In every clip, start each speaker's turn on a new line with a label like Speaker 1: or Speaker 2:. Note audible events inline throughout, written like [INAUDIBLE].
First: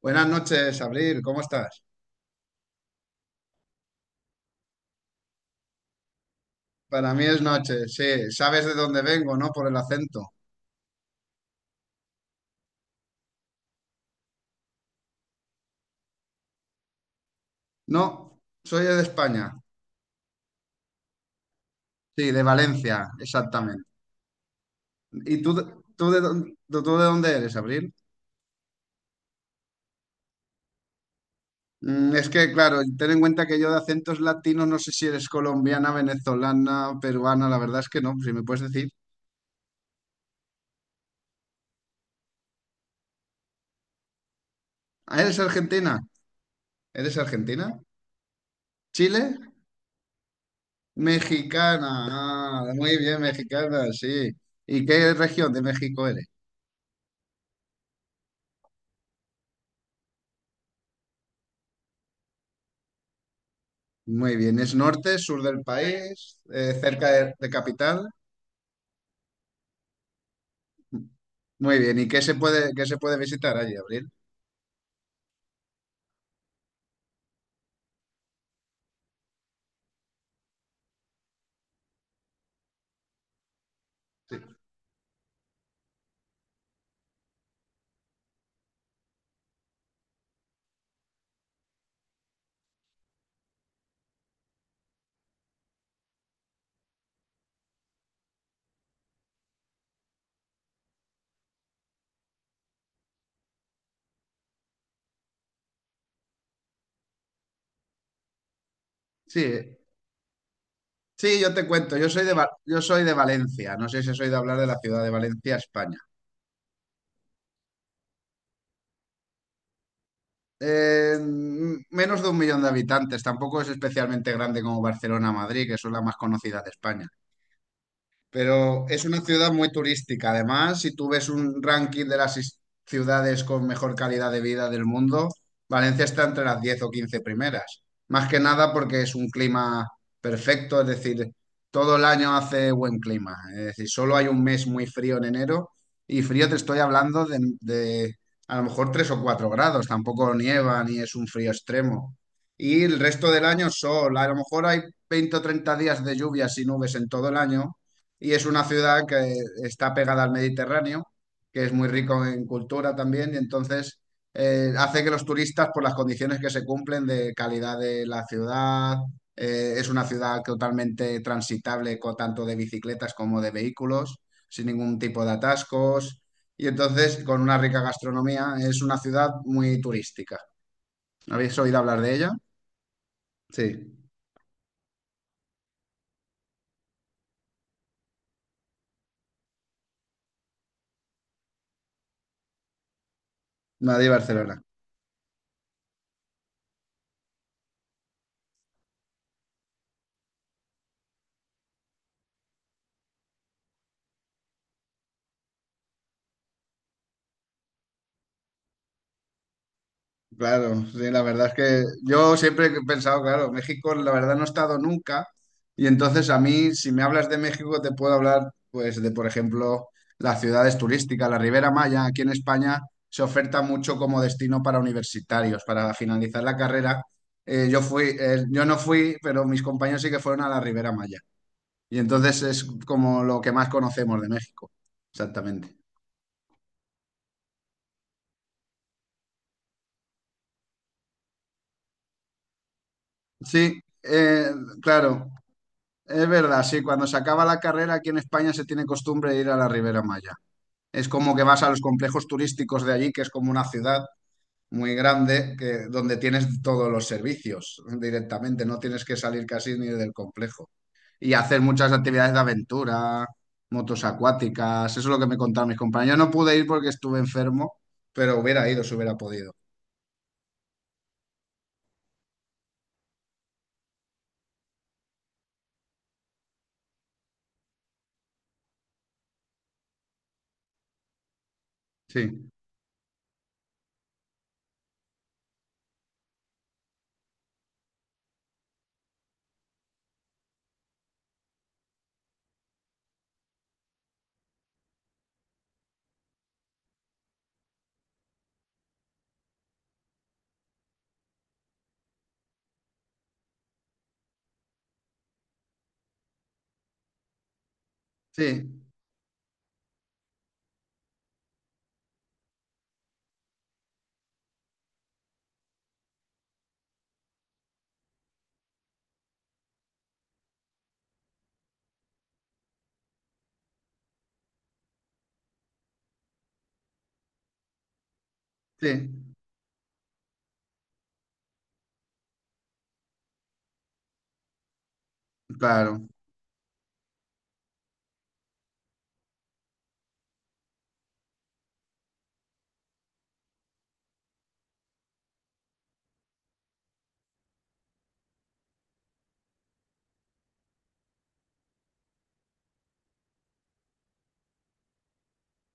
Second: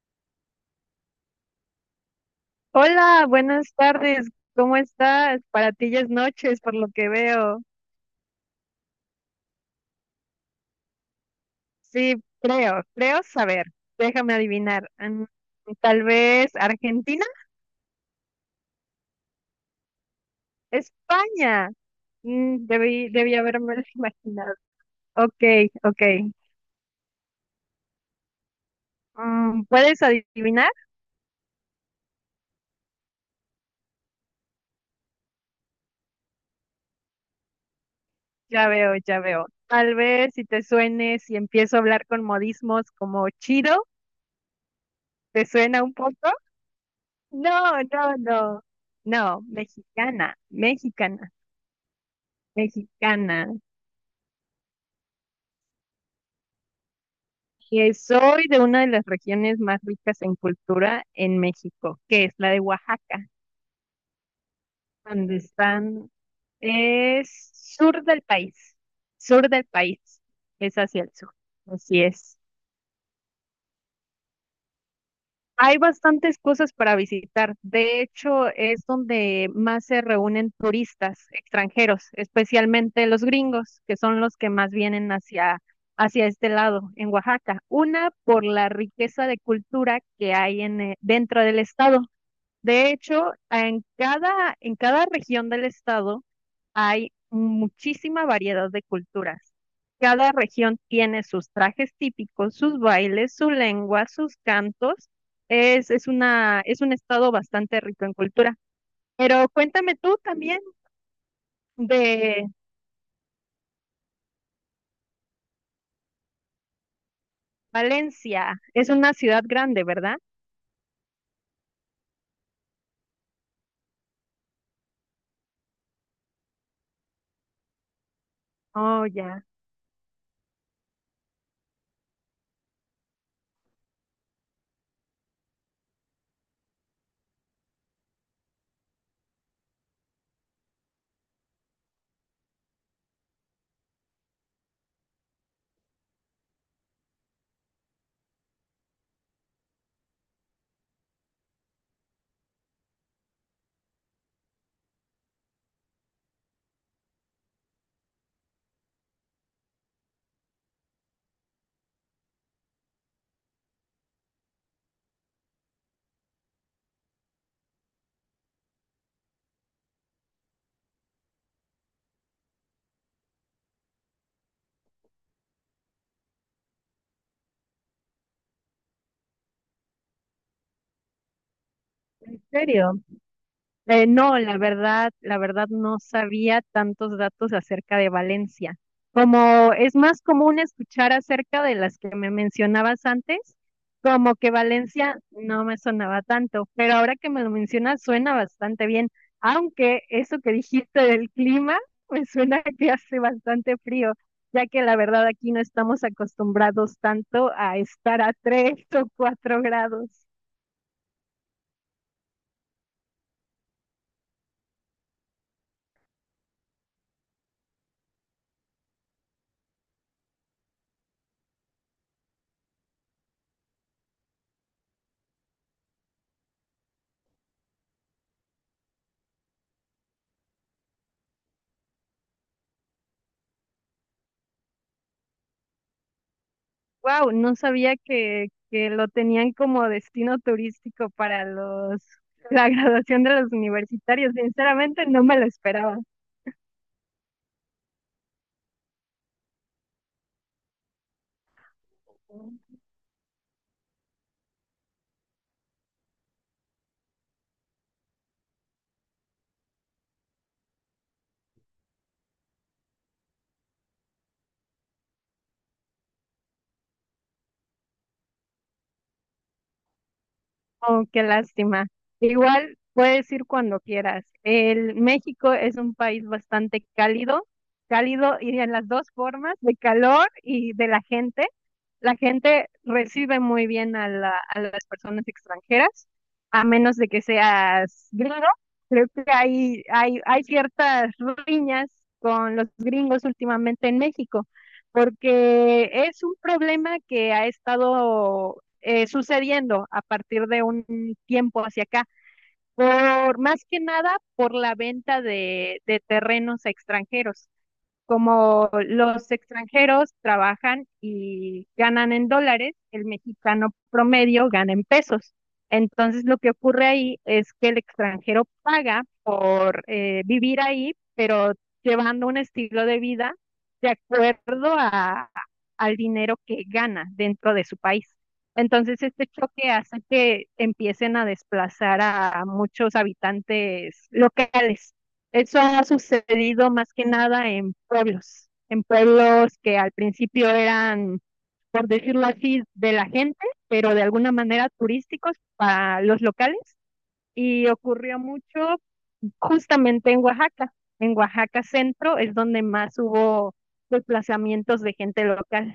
Speaker 1: Buenas noches, Abril, ¿cómo estás?
Speaker 2: Hola, buenas tardes. ¿Cómo estás? Para ti ya es noches, por lo que
Speaker 1: Para mí es
Speaker 2: veo.
Speaker 1: noche, sí. Sabes de dónde vengo, ¿no? Por el acento.
Speaker 2: Sí, creo saber. Déjame adivinar. Tal vez Argentina,
Speaker 1: No, soy de España.
Speaker 2: España.
Speaker 1: Sí, de
Speaker 2: Debí,
Speaker 1: Valencia,
Speaker 2: debí haberme
Speaker 1: exactamente.
Speaker 2: [LAUGHS] imaginado. Ok,
Speaker 1: ¿Y tú, de-
Speaker 2: ok.
Speaker 1: tú, de, dónde, tú de dónde eres, Abril?
Speaker 2: ¿Puedes adivinar?
Speaker 1: Es que, claro, ten en cuenta que yo de acentos latinos no sé si eres colombiana, venezolana, peruana, la verdad es que no, si me puedes
Speaker 2: Ya
Speaker 1: decir.
Speaker 2: veo, ya veo. Tal vez si te suene, si empiezo a hablar con modismos como chido,
Speaker 1: Ah, ¿eres
Speaker 2: ¿te suena un
Speaker 1: argentina?
Speaker 2: poco?
Speaker 1: ¿Eres argentina?
Speaker 2: No, no, no.
Speaker 1: ¿Chile?
Speaker 2: No, mexicana, mexicana,
Speaker 1: Mexicana. Ah, muy bien,
Speaker 2: mexicana.
Speaker 1: mexicana, sí. ¿Y qué región de México eres?
Speaker 2: Que soy de una de las regiones más ricas en cultura en México, que es la de Oaxaca,
Speaker 1: Muy bien, ¿es norte,
Speaker 2: donde
Speaker 1: sur del
Speaker 2: están,
Speaker 1: país, cerca de
Speaker 2: es
Speaker 1: capital?
Speaker 2: sur del país, es hacia el sur,
Speaker 1: Muy bien,
Speaker 2: así
Speaker 1: ¿y
Speaker 2: es.
Speaker 1: qué se puede visitar allí, Abril?
Speaker 2: Hay bastantes cosas para visitar, de hecho es donde más se reúnen turistas extranjeros, especialmente los gringos, que son los que más vienen hacia, hacia este lado, en Oaxaca. Una por la riqueza de cultura que hay en dentro del estado. De hecho, en cada región del estado hay muchísima variedad de culturas. Cada región tiene sus trajes típicos, sus bailes, su lengua, sus cantos. Es un estado bastante rico en cultura.
Speaker 1: Sí,
Speaker 2: Pero cuéntame tú también
Speaker 1: sí, yo te cuento, yo soy de,
Speaker 2: de
Speaker 1: Va- yo soy de Valencia, no sé si soy de hablar de la ciudad de Valencia, España.
Speaker 2: Valencia. Es una ciudad grande, ¿verdad?
Speaker 1: Menos de un millón de habitantes, tampoco es especialmente grande como Barcelona o Madrid, que son las más conocidas de España. Pero es
Speaker 2: Oh,
Speaker 1: una
Speaker 2: ya.
Speaker 1: ciudad muy turística. Además, si tú ves un ranking de las ciudades con mejor calidad de vida del mundo, Valencia está entre las 10 o 15 primeras. Más que nada porque es un clima perfecto, es decir, todo el año hace buen clima. Es decir, solo hay un mes muy frío en enero y frío te estoy hablando de a lo mejor 3 o 4 grados. Tampoco nieva ni es un frío extremo. Y el resto del año sol. A lo mejor hay 20 o 30 días de lluvias y nubes en todo el año y es una ciudad que está pegada al Mediterráneo, que es muy rico en cultura también, y entonces hace que los turistas, por las condiciones que se cumplen de calidad de la ciudad, es una ciudad totalmente transitable, tanto de bicicletas como de vehículos, sin ningún tipo de atascos, y entonces con una rica gastronomía, es una ciudad muy turística. ¿Habéis oído hablar de ella?
Speaker 2: ¿En serio?
Speaker 1: Sí,
Speaker 2: No, la verdad no sabía tantos datos acerca de Valencia. Como es más común escuchar acerca de las que me mencionabas antes, como que
Speaker 1: Madrid-Barcelona.
Speaker 2: Valencia no me sonaba tanto, pero ahora que me lo mencionas suena bastante bien, aunque eso que dijiste del clima, pues suena [LAUGHS] que hace bastante frío, ya que la verdad aquí no estamos acostumbrados tanto a estar a tres o cuatro grados.
Speaker 1: Claro, sí, la verdad es que yo siempre he pensado, claro, México la verdad no he estado nunca y entonces a mí si me hablas de México te puedo hablar pues de por ejemplo las ciudades turísticas, la Ribera Maya aquí en España se oferta mucho como destino para universitarios, para finalizar la carrera. Yo fui, yo no fui, pero mis compañeros sí que fueron a la Ribera Maya y entonces es como lo que más conocemos de México, exactamente.
Speaker 2: Wow, no sabía que lo tenían como destino turístico para los [LAUGHS] la graduación de los
Speaker 1: Sí,
Speaker 2: universitarios. Sinceramente, no
Speaker 1: claro.
Speaker 2: me lo esperaba.
Speaker 1: Es verdad, sí, cuando se acaba la carrera aquí en España se tiene costumbre de ir a la Ribera Maya. Es como que vas a los complejos turísticos de allí, que es como una ciudad muy grande, que, donde tienes todos los servicios directamente, no tienes que salir casi ni del complejo. Y hacer muchas actividades de aventura, motos acuáticas, eso es lo que me contaron mis compañeros. Yo no pude ir porque estuve enfermo, pero hubiera ido si hubiera podido.
Speaker 2: Oh, qué lástima. Igual puedes ir cuando quieras. El México es un país bastante cálido, cálido y en las dos formas, de calor y de la gente. La
Speaker 1: Sí,
Speaker 2: gente recibe muy bien a, a las personas extranjeras, a menos de que seas gringo. Creo que hay ciertas riñas con los gringos últimamente en México, porque es un problema que ha estado sucediendo a partir de un tiempo hacia acá, por más que nada por la venta de terrenos a extranjeros.
Speaker 1: sí,
Speaker 2: Como los extranjeros trabajan y ganan en dólares, el mexicano promedio gana en pesos. Entonces lo que ocurre ahí es que el extranjero paga por vivir ahí, pero llevando un estilo de vida de acuerdo a, al dinero que gana dentro de su país. Entonces,
Speaker 1: sí,
Speaker 2: este choque hace que empiecen a desplazar a muchos habitantes locales. Eso ha
Speaker 1: claro.
Speaker 2: sucedido más que nada en pueblos, en pueblos que al principio eran, por decirlo así, de la gente, pero de alguna manera turísticos para los locales. Y ocurrió mucho justamente en Oaxaca. En Oaxaca Centro es donde más hubo desplazamientos de gente local.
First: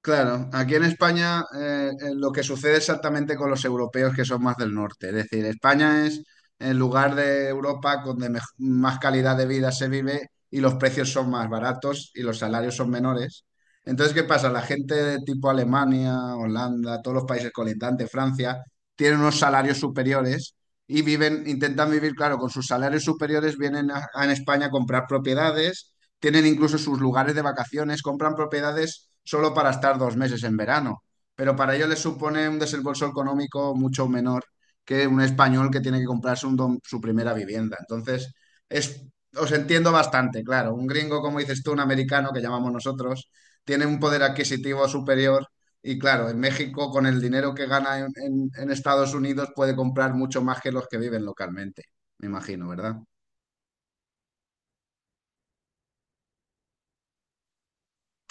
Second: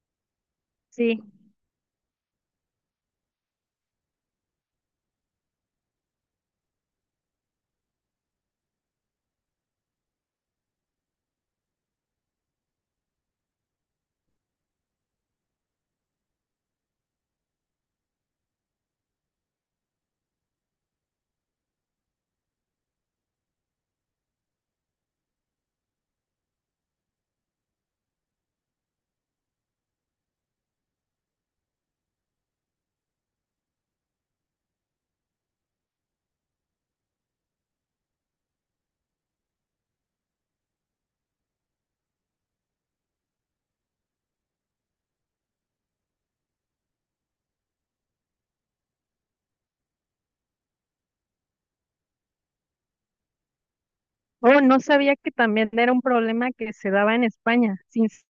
Speaker 1: Claro, aquí en
Speaker 2: Sí.
Speaker 1: España lo que sucede exactamente con los europeos que son más del norte. Es decir, España es el lugar de Europa donde más calidad de vida se vive y los precios son más baratos y los salarios son menores. Entonces, ¿qué pasa? La gente de tipo Alemania, Holanda, todos los países colindantes, Francia, tienen unos salarios superiores y viven, intentan vivir, claro, con sus salarios superiores vienen a en España a comprar propiedades, tienen incluso sus lugares de vacaciones, compran propiedades solo para estar 2 meses en verano, pero para ellos les supone un desembolso económico mucho menor que un español que tiene que comprarse su primera vivienda. Entonces, es, os entiendo bastante, claro. Un gringo, como dices tú, un americano, que llamamos nosotros, tiene un poder adquisitivo superior y claro, en México con el dinero que gana en Estados Unidos puede comprar mucho más que los que viven localmente, me imagino, ¿verdad?
Speaker 2: Oh, no sabía que también era un problema que se daba en España.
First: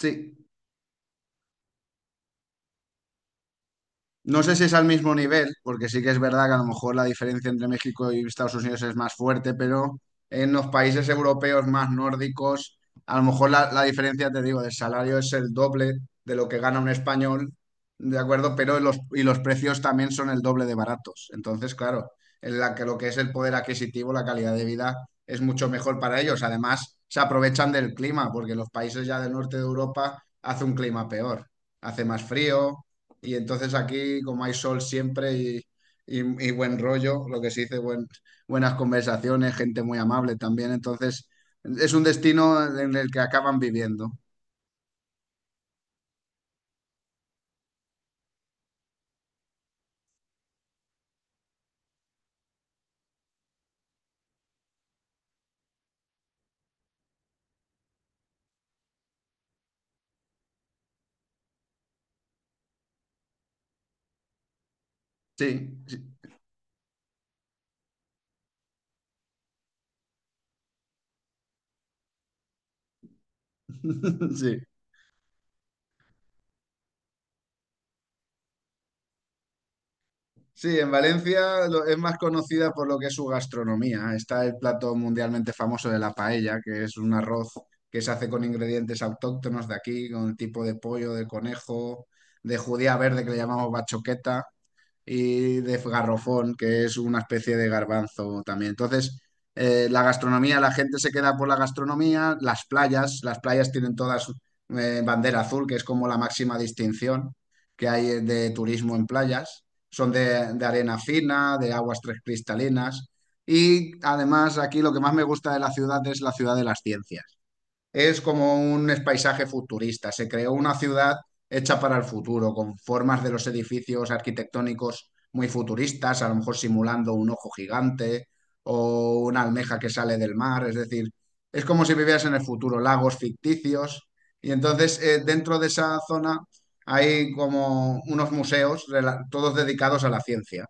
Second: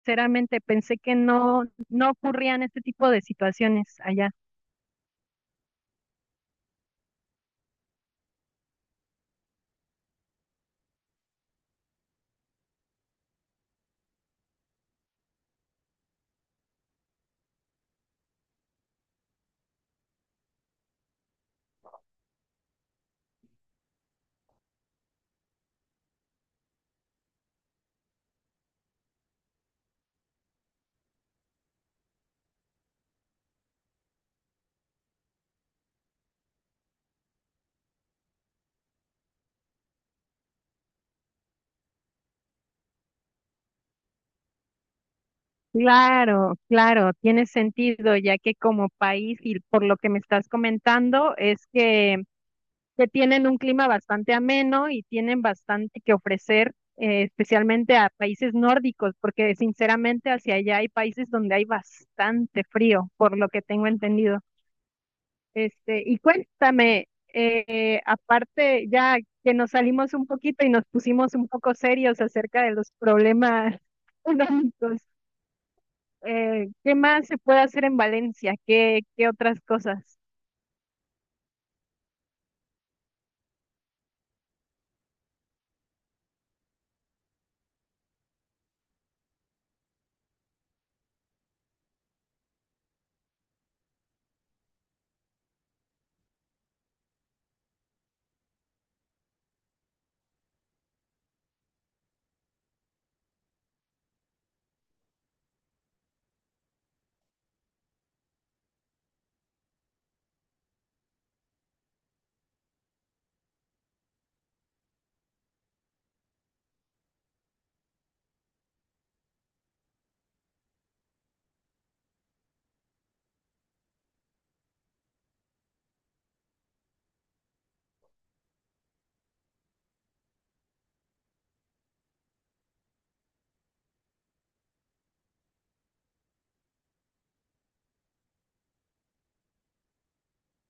Speaker 1: Sí.
Speaker 2: pensé que no, no ocurrían este tipo de situaciones allá.
Speaker 1: No sé si es al mismo nivel, porque sí que es verdad que a lo mejor la diferencia entre México y Estados Unidos es más fuerte, pero en los países europeos más nórdicos, a lo mejor la diferencia, te digo, del salario es el doble de lo que gana un español, ¿de acuerdo? Pero los, y los precios también son el doble de baratos. Entonces, claro, en la que lo que es el poder adquisitivo, la calidad de vida es mucho mejor para ellos. Además, se aprovechan del clima, porque en los países ya del norte de Europa hace un clima peor, hace más frío y entonces aquí, como hay sol siempre y, y buen rollo, lo que se dice, buenas conversaciones, gente muy amable también, entonces es un destino en el que acaban viviendo.
Speaker 2: Claro, claro, tiene sentido, ya que como país y por lo que me estás comentando es que tienen un clima bastante ameno y tienen bastante que ofrecer, especialmente a países nórdicos, porque sinceramente hacia allá hay países donde hay bastante frío, por lo que tengo entendido.
Speaker 1: Sí,
Speaker 2: Este,
Speaker 1: sí,
Speaker 2: y cuéntame, aparte ya que nos salimos un poquito y nos pusimos un poco serios acerca de los problemas [LAUGHS]
Speaker 1: [LAUGHS] sí.
Speaker 2: económicos. ¿Qué más se puede hacer en Valencia? ¿Qué, qué otras cosas?
Speaker 1: Sí, en Valencia es más conocida por lo que es su gastronomía. Está el plato mundialmente famoso de la paella, que es un arroz que se hace con ingredientes autóctonos de aquí, con el tipo de pollo, de conejo, de judía verde que le llamamos bachoqueta, y de garrofón, que es una especie de garbanzo también. Entonces, la gastronomía, la gente se queda por la gastronomía, las playas tienen todas bandera azul, que es como la máxima distinción que hay de turismo en playas. Son de arena fina, de aguas tres cristalinas. Y además aquí lo que más me gusta de la ciudad es la ciudad de las ciencias, es como un paisaje futurista. Se creó una ciudad hecha para el futuro, con formas de los edificios arquitectónicos muy futuristas, a lo mejor simulando un ojo gigante o una almeja que sale del mar. Es decir, es como si vivieras en el futuro, lagos ficticios. Y entonces, dentro de esa zona hay como unos museos, todos dedicados a la ciencia.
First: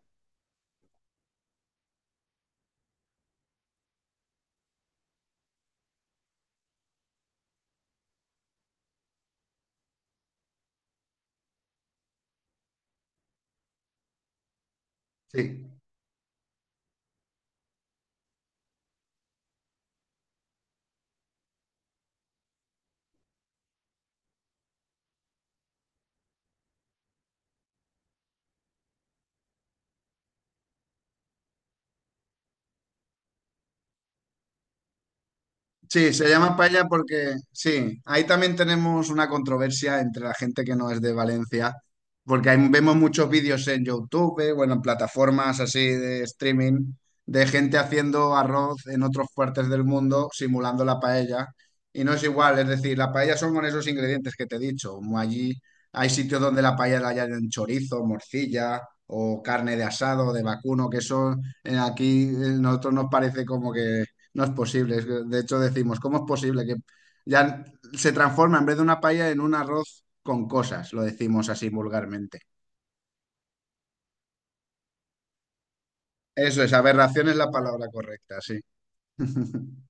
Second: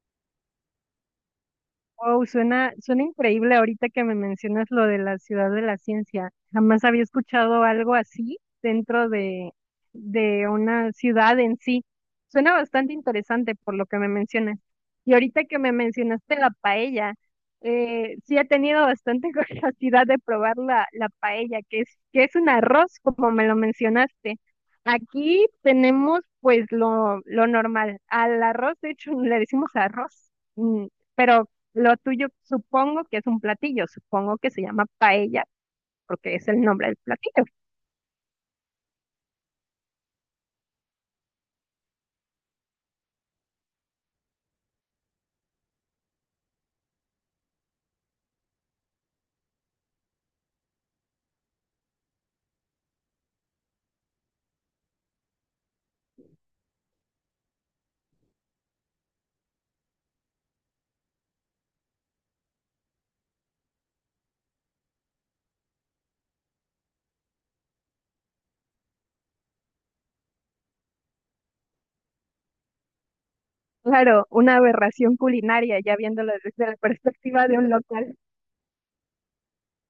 Speaker 2: Wow, suena increíble ahorita que me mencionas lo de la ciudad de la ciencia. Jamás había escuchado algo así dentro de una ciudad en sí. Suena bastante interesante por lo que me mencionas. Y ahorita que me
Speaker 1: Sí.
Speaker 2: mencionaste la paella, sí he tenido bastante [LAUGHS] curiosidad de probar la paella, que es un arroz, como me lo mencionaste. Aquí tenemos pues lo normal. Al arroz, de hecho, le decimos arroz. mm, pero lo tuyo supongo que es un platillo, supongo que se llama paella
Speaker 1: Sí, se
Speaker 2: porque es
Speaker 1: llama
Speaker 2: el
Speaker 1: paella
Speaker 2: nombre del
Speaker 1: porque
Speaker 2: platillo.
Speaker 1: sí, ahí también tenemos una controversia entre la gente que no es de Valencia, porque ahí vemos muchos vídeos en YouTube, bueno, en plataformas así de streaming, de gente haciendo arroz en otras partes del mundo simulando la paella, y no es igual, es decir, la paella son con esos ingredientes que te he dicho, como allí hay sitios donde la paella la hallan en chorizo, morcilla o carne de asado, de vacuno, que eso aquí nosotros nos parece como que no es posible. Es que, de hecho, decimos, ¿cómo es posible que ya se transforma en vez de una paella en un arroz con cosas? Lo decimos así vulgarmente.
Speaker 2: Claro, una aberración culinaria, ya viéndolo
Speaker 1: Eso
Speaker 2: desde
Speaker 1: es,
Speaker 2: la
Speaker 1: aberración es
Speaker 2: perspectiva
Speaker 1: la
Speaker 2: de un
Speaker 1: palabra
Speaker 2: local.
Speaker 1: correcta, sí. [LAUGHS]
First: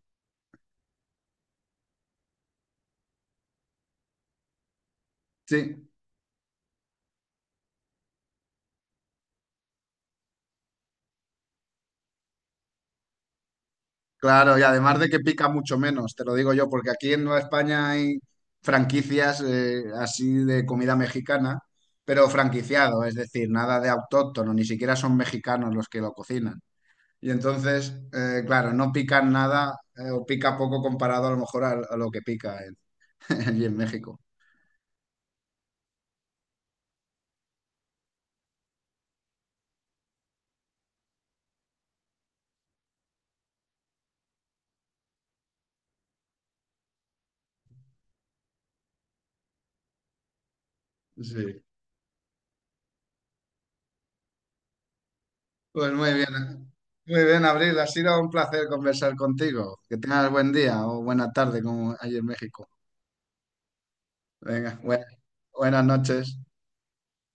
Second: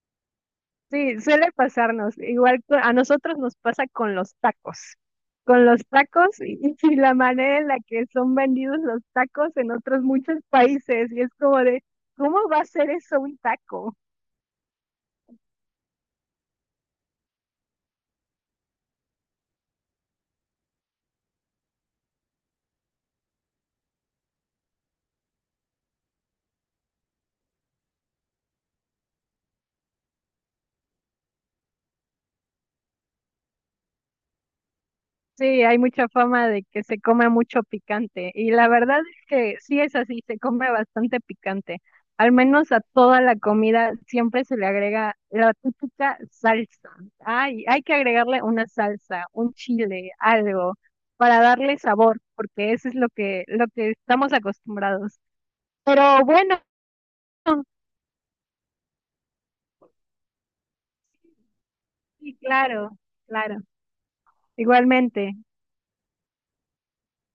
Speaker 2: Sí, suele pasarnos. Igual a nosotros nos pasa con los tacos. Con los
Speaker 1: Sí,
Speaker 2: tacos y, [LAUGHS] y la manera en la que son vendidos los tacos en otros muchos países. Y es como de, ¿cómo va a ser eso un taco?
Speaker 1: claro, y además de que pica mucho menos, te lo digo yo, porque aquí en Nueva España hay franquicias así de comida mexicana, pero franquiciado, es decir, nada de autóctono, ni siquiera son mexicanos los que lo cocinan. Y entonces, claro, no pican nada o pica poco comparado a lo mejor a lo que pica en- [LAUGHS] allí en México.
Speaker 2: Sí, hay mucha fama de que se come mucho picante y la verdad es que sí es así, se come bastante picante. Al menos a toda la comida siempre se le agrega la típica salsa. Ay, hay que agregarle una salsa, un chile, algo para
Speaker 1: Sí.
Speaker 2: darle sabor, porque eso es lo que estamos acostumbrados.
Speaker 1: Pues muy
Speaker 2: Pero
Speaker 1: bien.
Speaker 2: bueno,
Speaker 1: Muy bien, Abril. Ha sido un placer conversar contigo. Que tengas buen día o buena tarde como allí en
Speaker 2: sí,
Speaker 1: México.
Speaker 2: claro, claro.
Speaker 1: Venga,
Speaker 2: Igualmente.
Speaker 1: buenas noches.